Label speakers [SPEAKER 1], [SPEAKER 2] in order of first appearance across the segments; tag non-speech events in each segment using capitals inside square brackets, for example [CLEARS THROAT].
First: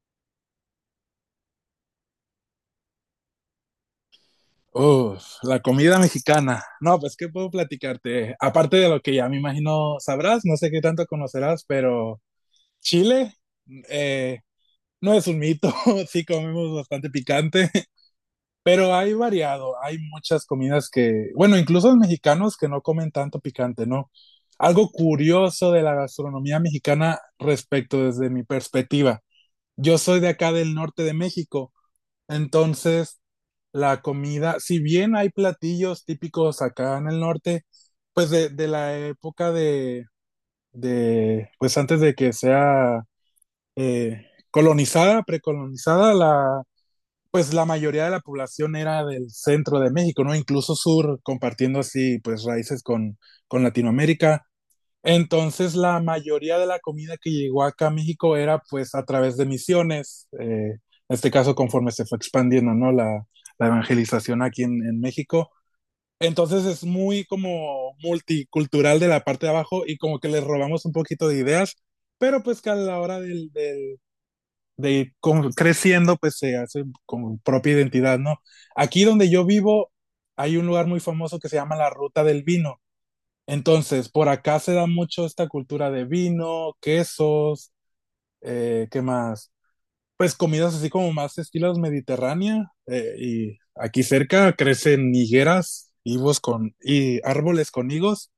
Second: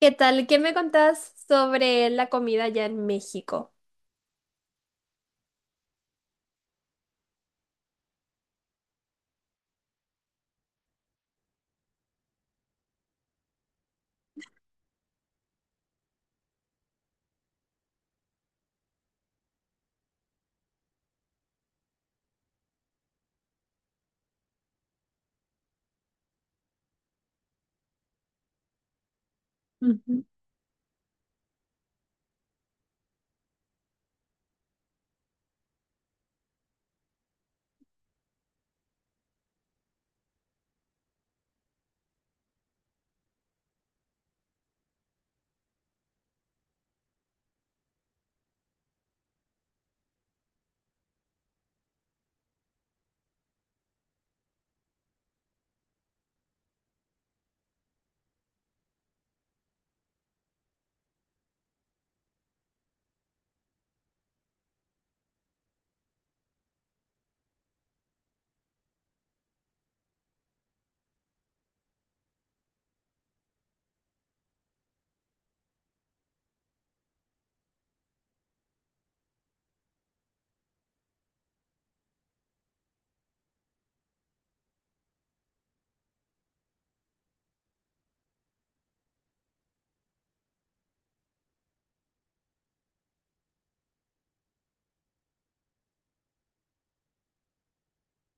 [SPEAKER 1] ¿Qué tal? ¿Qué me contás sobre la comida allá en México?
[SPEAKER 2] Uf, la comida mexicana. No, pues, ¿qué puedo platicarte? Aparte de lo que ya me imagino sabrás, no sé qué tanto conocerás, pero Chile eh, no es un mito. [LAUGHS] Sí comemos bastante picante, [LAUGHS] pero hay variado. Hay muchas comidas que, bueno, incluso los mexicanos que no comen tanto picante, ¿no? Algo curioso de la gastronomía mexicana respecto desde mi perspectiva. Yo soy de acá del norte de México. Entonces, la comida, si bien hay platillos típicos acá en el norte, pues de la época de, pues antes de que sea eh, colonizada, precolonizada, la, pues la mayoría de la población era del centro de México, ¿no? Incluso sur, compartiendo así, pues raíces con Latinoamérica. Entonces, la mayoría de la comida que llegó acá a México era pues a través de misiones, en este caso conforme se fue expandiendo, ¿no? La evangelización aquí en México. Entonces es muy como multicultural de la parte de abajo y como que les robamos un poquito de ideas, pero pues que a la hora del, de ir creciendo pues se hace con propia identidad, ¿no? Aquí donde yo vivo hay un lugar muy famoso que se llama la Ruta del Vino. Entonces, por acá se da mucho esta cultura de vino, quesos, ¿qué más? Pues comidas así como más estilos mediterránea. Y aquí cerca crecen higueras, higos con, y árboles con higos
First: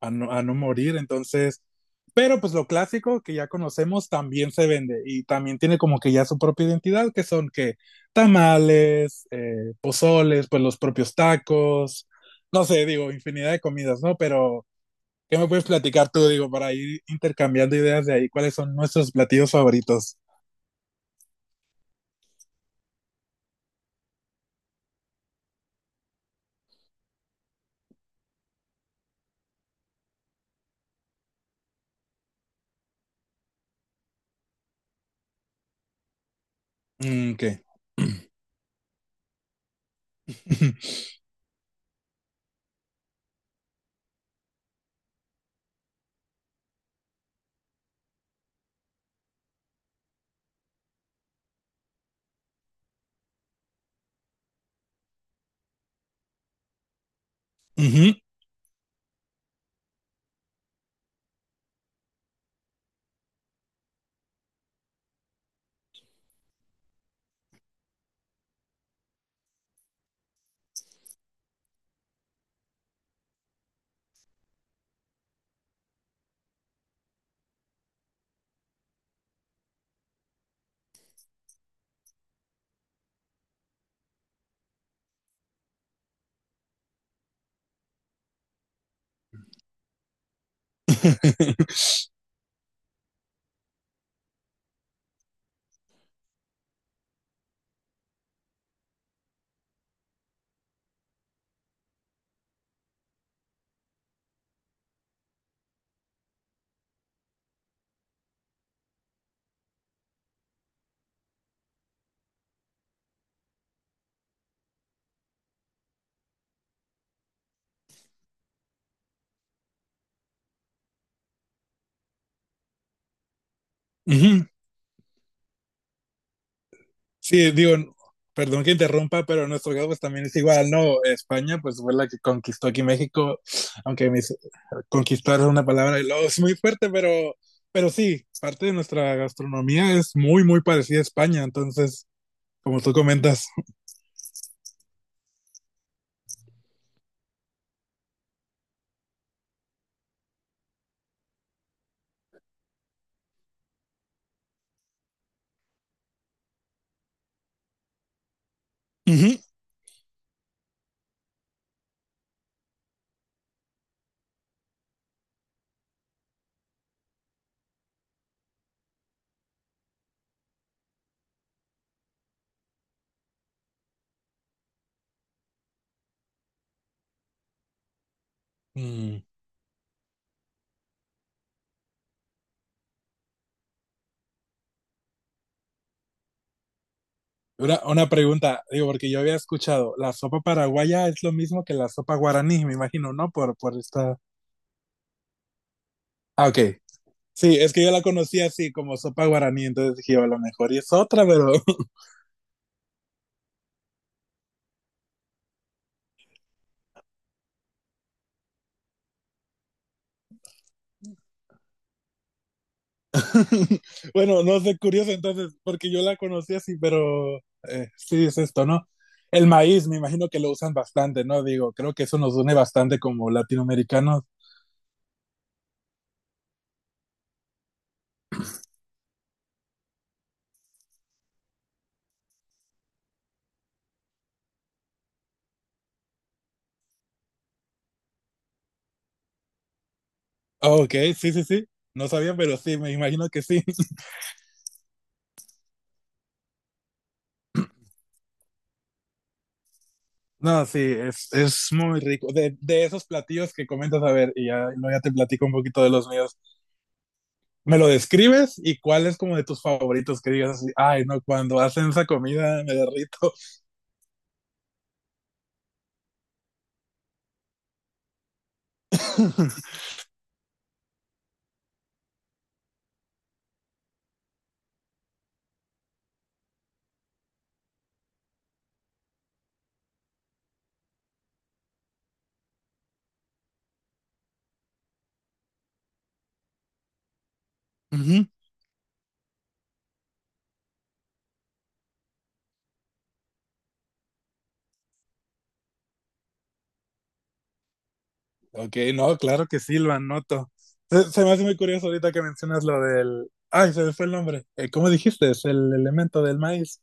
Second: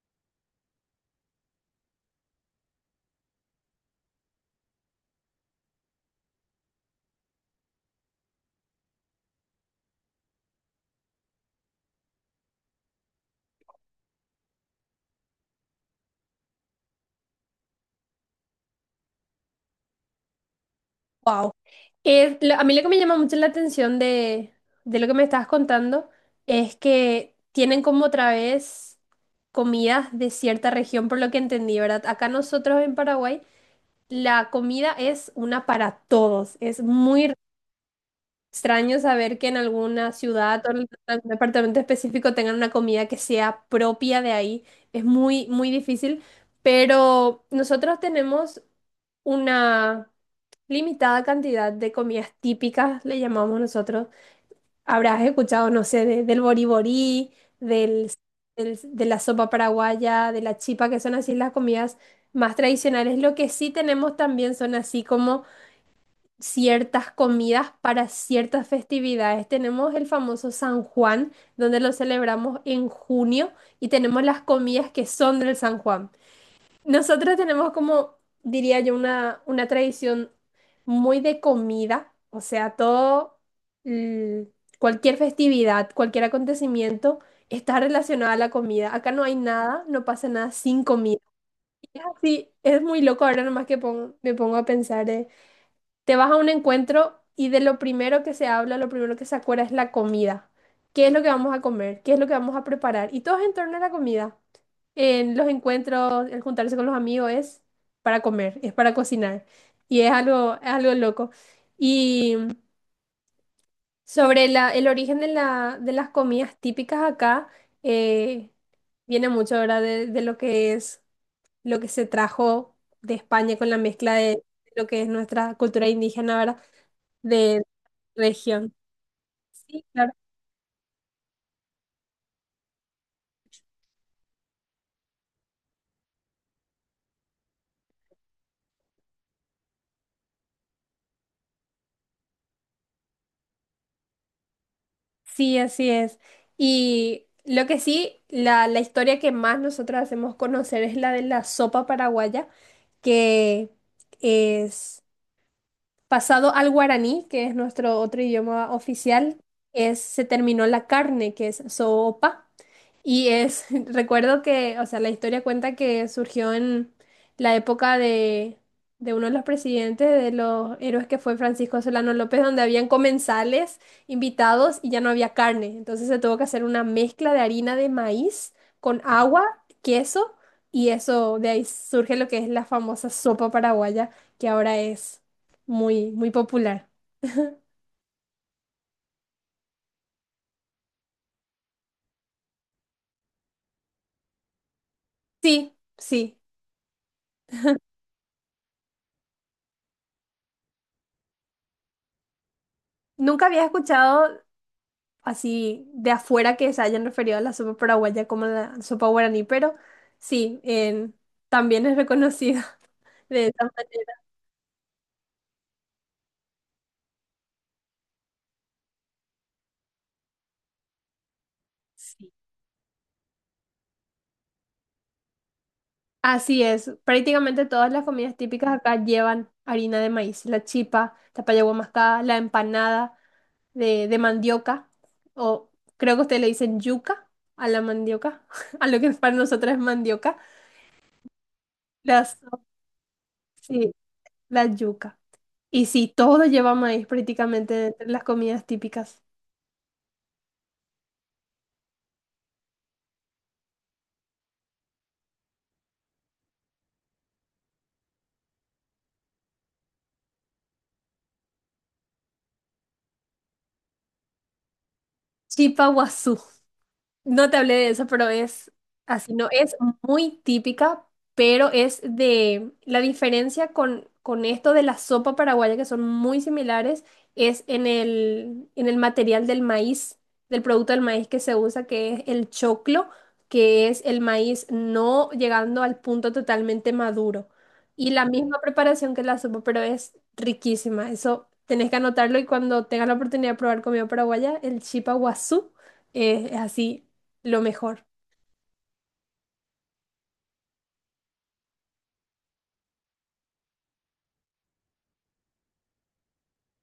[SPEAKER 2] a no morir. Entonces, pero pues lo clásico que ya conocemos también se vende y también tiene como que ya su propia identidad, que son que tamales, pozoles, pues los propios tacos, no sé, digo, infinidad de comidas, ¿no? Pero. ¿Qué me puedes platicar tú, digo, para ir intercambiando ideas de ahí? ¿Cuáles son nuestros platillos favoritos?
[SPEAKER 1] Wow. A mí lo que me llama mucho la atención de lo que me estabas contando es que tienen como otra vez comidas de cierta región, por lo que entendí, ¿verdad? Acá nosotros en Paraguay la comida es una para todos, es muy...
[SPEAKER 2] Mm, ¿qué? [CLEARS THROAT]
[SPEAKER 1] Extraño saber que en alguna ciudad o en
[SPEAKER 2] [LAUGHS]
[SPEAKER 1] algún departamento específico tengan una comida que sea propia de ahí. Es muy difícil, pero nosotros tenemos una limitada cantidad de comidas típicas, le llamamos nosotros. Habrás escuchado, no sé, del boriborí, del,
[SPEAKER 2] Ujú.
[SPEAKER 1] de la sopa paraguaya, de la chipa, que son así las comidas más tradicionales. Lo que sí tenemos también son así como ciertas comidas para ciertas festividades. Tenemos el famoso San Juan, donde lo celebramos en junio, y tenemos las comidas que son del San Juan. Nosotros tenemos como, diría yo, una tradición muy de comida, o sea, todo, mm, cualquier festividad, cualquier acontecimiento está relacionado a la comida. Acá no hay nada, no pasa nada sin comida. Y es
[SPEAKER 2] [LAUGHS]
[SPEAKER 1] así, es muy loco ahora nomás que me pongo a pensar. Te vas a un encuentro y de lo primero que se habla, lo primero que se acuerda es la comida. ¿Qué es lo que vamos a comer? ¿Qué es lo que vamos a preparar? Y todo es en torno a la comida. En los encuentros, el juntarse con los amigos es para comer, es para cocinar. Y es algo loco. Y sobre el origen de de las comidas típicas acá, eh, viene mucho ahora de lo que es, lo que se trajo de España con la mezcla de
[SPEAKER 2] Ujú.
[SPEAKER 1] lo que es nuestra cultura indígena, ¿verdad?
[SPEAKER 2] Sí,
[SPEAKER 1] De
[SPEAKER 2] digo, perdón que
[SPEAKER 1] región.
[SPEAKER 2] interrumpa, pero nuestro
[SPEAKER 1] Sí,
[SPEAKER 2] caso pues
[SPEAKER 1] claro.
[SPEAKER 2] también es igual, ¿no? España pues fue la que conquistó aquí México, aunque conquistar es una palabra y luego es muy fuerte, pero sí, parte de nuestra gastronomía es muy, muy parecida a España, entonces, como tú comentas.
[SPEAKER 1] Sí, así es. Y lo que sí, la historia que más nosotros hacemos conocer es la de la sopa paraguaya, que es pasado al guaraní, que es nuestro otro idioma
[SPEAKER 2] Ujú.
[SPEAKER 1] oficial, es, se terminó la carne, que es sopa. Y es, [LAUGHS] recuerdo que, o sea, la historia cuenta que surgió en la época de uno de los presidentes, de los héroes que fue Francisco Solano López, donde habían comensales invitados y ya no había carne. Entonces se tuvo que hacer una mezcla de harina de maíz con
[SPEAKER 2] Mm.
[SPEAKER 1] agua, queso, y eso, de ahí surge lo que es la famosa sopa paraguaya, que ahora es muy popular. [LAUGHS]
[SPEAKER 2] Una pregunta, digo, porque yo había escuchado, la sopa paraguaya es lo mismo que la sopa guaraní, me imagino, ¿no? Por esta.
[SPEAKER 1] Sí, sí.
[SPEAKER 2] Ah, ok. Sí, es que yo la conocí así como sopa guaraní, entonces dije, a lo mejor y es otra, pero
[SPEAKER 1] Nunca había escuchado así de afuera que se hayan referido a la sopa paraguaya como la sopa guaraní, pero sí, también es reconocida [LAUGHS] de esa
[SPEAKER 2] [LAUGHS]
[SPEAKER 1] manera.
[SPEAKER 2] bueno, no sé, curioso entonces, porque yo la conocí así, pero sí es esto, ¿no? El maíz, me imagino que lo usan bastante, ¿no? Digo, creo que eso
[SPEAKER 1] Sí.
[SPEAKER 2] nos une bastante como latinoamericanos.
[SPEAKER 1] Así es. Prácticamente todas las comidas típicas acá llevan harina de maíz, la chipa, la paya mascada, la empanada de mandioca, o creo que ustedes le dicen yuca a la mandioca, [LAUGHS] a lo que para nosotros es mandioca.
[SPEAKER 2] Ah, ok, sí, sí, sí, no sabía,
[SPEAKER 1] Las,
[SPEAKER 2] pero sí, me imagino que sí.
[SPEAKER 1] sí, la yuca. Y sí, todo lleva maíz prácticamente entre las comidas típicas.
[SPEAKER 2] No, sí, es muy rico. De esos platillos que comentas, a ver, y ya, no, ya te platico un poquito de los míos. ¿Me lo describes? ¿Y cuál es como de tus favoritos que digas así, ay, no, cuando hacen esa comida me derrito?
[SPEAKER 1] Chipa. No te hablé de eso, pero es así, no, es muy típica, pero es de la diferencia con esto de la sopa paraguaya, que son muy similares, es en en el material del maíz, del producto del maíz que se usa, que es el choclo, que es el maíz no llegando al punto totalmente maduro. Y la
[SPEAKER 2] Ujú.
[SPEAKER 1] misma preparación que la sopa, pero es riquísima. Eso tenés que anotarlo y cuando tengas la oportunidad de probar comida paraguaya, el chipa guazú, es así. Lo mejor,
[SPEAKER 2] Ok, no, claro que sí, lo anoto. Se me hace muy curioso ahorita que mencionas lo del. Ay, se me fue el nombre. ¿Cómo dijiste? Es el elemento del maíz.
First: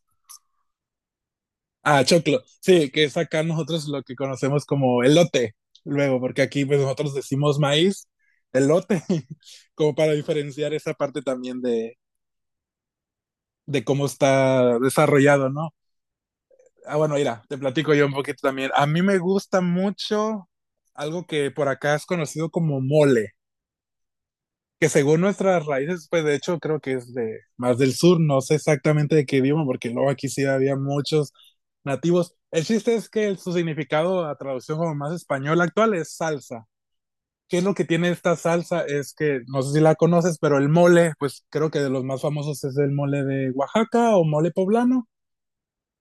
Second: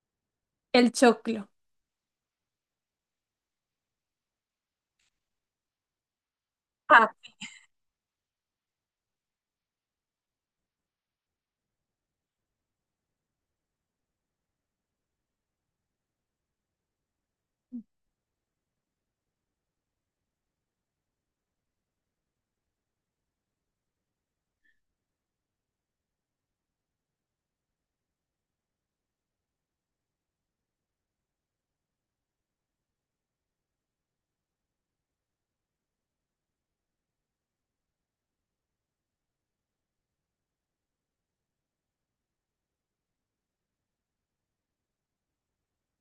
[SPEAKER 1] el choclo.
[SPEAKER 2] Ah, choclo. Sí, que es acá nosotros lo que conocemos como elote, luego, porque aquí pues
[SPEAKER 1] Ah,
[SPEAKER 2] nosotros decimos maíz, elote, [LAUGHS] como para diferenciar esa parte también de cómo está desarrollado, ¿no? Ah, bueno, mira, te platico yo un poquito también. A mí me gusta mucho algo que por acá es conocido como mole. Que según nuestras raíces, pues de hecho creo que es de más del sur, no sé exactamente de qué idioma, porque luego aquí sí había muchos nativos. El chiste es que su significado a traducción como más español actual es salsa. ¿Qué es lo que tiene esta salsa? Es que, no sé si la conoces, pero el mole, pues creo que de los más famosos es el mole de Oaxaca o mole poblano.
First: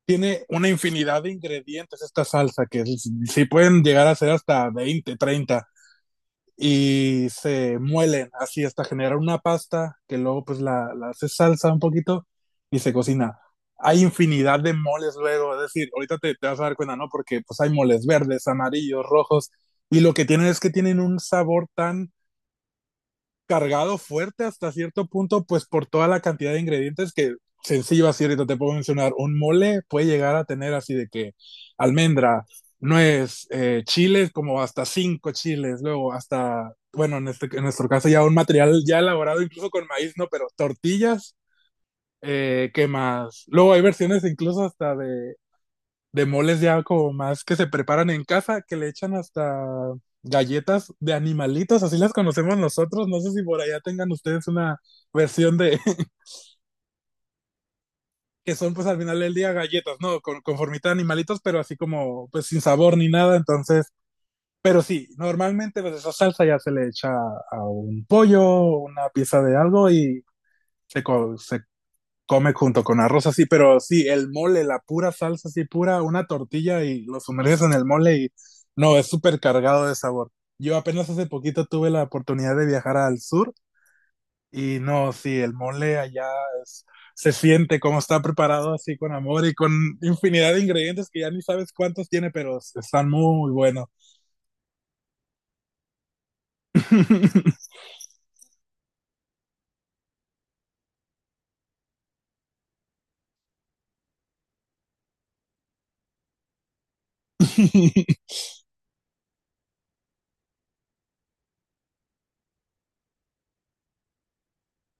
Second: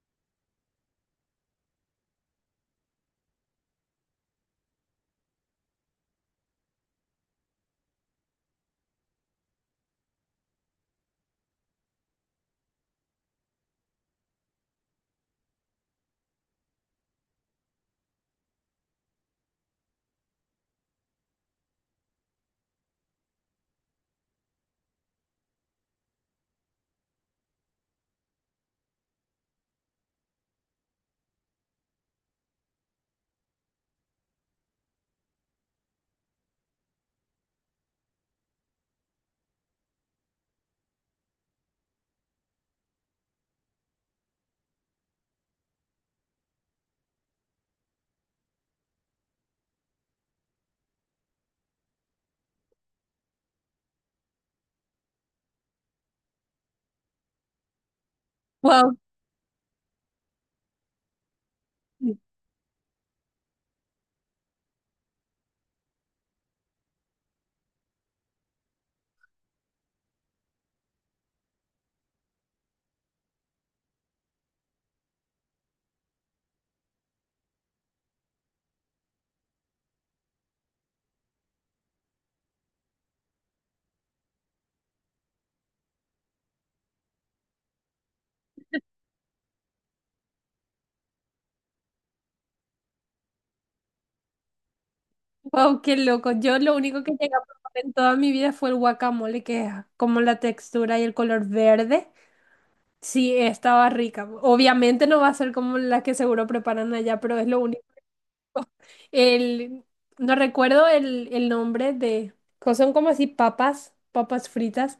[SPEAKER 2] Tiene una infinidad de ingredientes esta salsa, que sí pueden llegar a ser hasta 20-30 y se muelen así hasta generar una pasta que luego pues la hace salsa un poquito y se cocina. Hay infinidad de moles luego, es decir, ahorita te vas a dar cuenta, ¿no? Porque pues hay moles verdes, amarillos, rojos, y lo que tienen es que tienen un sabor tan cargado fuerte hasta cierto punto, pues por toda la cantidad de ingredientes que sencillo así ahorita te puedo mencionar. Un mole puede llegar a tener así de que almendra, nuez, chiles, como hasta cinco chiles, luego hasta, bueno, en, este, en nuestro caso ya un material ya elaborado incluso con maíz, ¿no? Pero tortillas, ¿qué más? Luego hay versiones incluso hasta de moles ya como más que se preparan en casa, que le echan hasta galletas de animalitos, así las conocemos nosotros. No sé si por allá tengan ustedes una versión de [LAUGHS] que son pues
[SPEAKER 1] wow,
[SPEAKER 2] al final del día galletas, ¿no? Con conformita de animalitos, pero así como pues sin sabor ni nada. Entonces, pero sí, normalmente pues esa salsa ya se le echa a un pollo, una pieza de algo y se, se come junto con arroz así, pero sí, el mole, la pura salsa así pura, una tortilla y lo sumerges en el mole y no, es súper cargado de sabor. Yo apenas hace poquito tuve la oportunidad de viajar al sur y no, sí, el mole allá es, se siente como está preparado así con amor y con infinidad de ingredientes que ya ni sabes cuántos tiene, pero están muy buenos.
[SPEAKER 1] wow, qué loco. Yo lo único que llegué a probar
[SPEAKER 2] [LAUGHS]
[SPEAKER 1] en toda mi vida fue el guacamole, que es como la textura y el color verde. Sí, estaba rica. Obviamente no va a ser como la que seguro preparan allá, pero es lo único. El, no recuerdo el nombre de, son como así papas, papas fritas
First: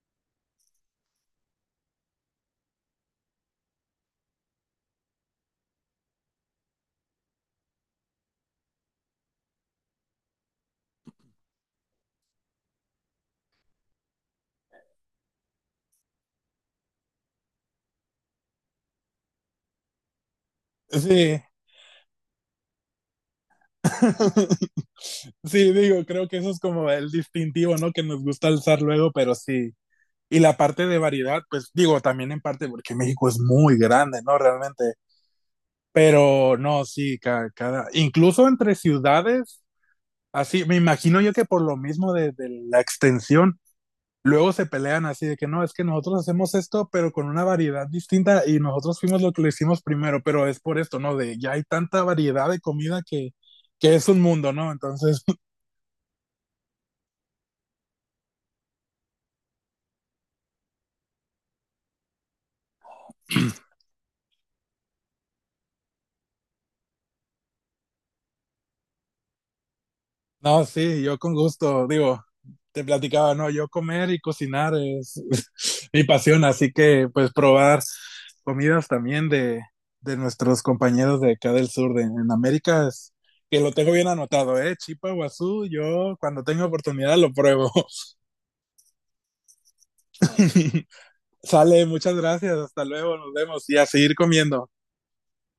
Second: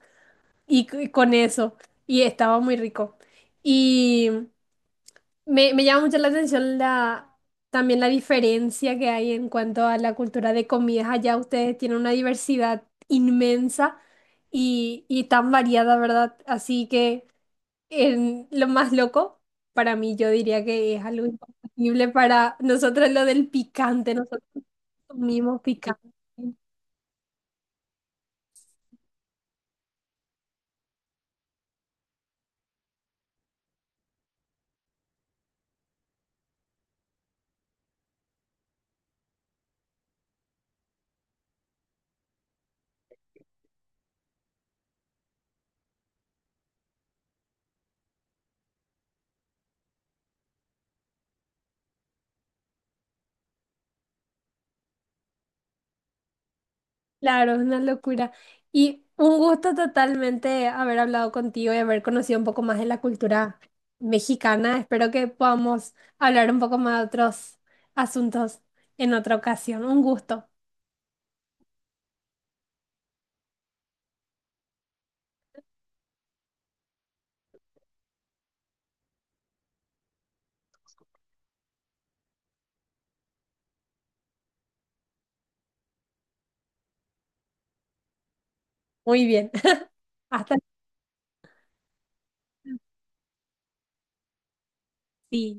[SPEAKER 1] y con eso. Y estaba muy rico. Y me llama mucho la atención también la diferencia que hay en cuanto a la cultura de comidas. Allá ustedes tienen una diversidad inmensa y tan variada, ¿verdad? Así que en lo más loco, para mí yo diría que es algo
[SPEAKER 2] Sí.
[SPEAKER 1] imposible para nosotros lo del picante. Nosotros
[SPEAKER 2] [LAUGHS]
[SPEAKER 1] comimos
[SPEAKER 2] Sí, digo,
[SPEAKER 1] picante.
[SPEAKER 2] creo que eso es como el distintivo, ¿no? Que nos gusta alzar luego, pero sí, y la parte de variedad, pues digo, también en parte porque México es muy grande, ¿no? Realmente. Pero no, sí, cada incluso entre ciudades, así, me imagino yo que por lo mismo de la extensión, luego se pelean así de que no, es que nosotros hacemos esto, pero con una variedad distinta y nosotros fuimos lo que lo hicimos primero, pero es por esto, ¿no? De ya hay tanta variedad de comida que es un mundo, ¿no? Entonces.
[SPEAKER 1] Claro, es una locura. Y un gusto totalmente haber hablado contigo y haber conocido un poco más de la cultura
[SPEAKER 2] [CLEARS THROAT]
[SPEAKER 1] mexicana. Espero que podamos hablar un poco más de otros asuntos en otra ocasión. Un gusto.
[SPEAKER 2] No, sí, yo con gusto, digo, te platicaba, no, yo comer y cocinar es [LAUGHS] mi pasión, así que pues probar comidas también de nuestros compañeros de acá del sur de en América es que lo tengo bien anotado, Chipa Guazú, yo cuando tengo oportunidad lo pruebo.
[SPEAKER 1] Muy bien. [LAUGHS] Hasta...
[SPEAKER 2] [LAUGHS] Sale, muchas gracias, hasta luego, nos vemos y a seguir comiendo.
[SPEAKER 1] Sí.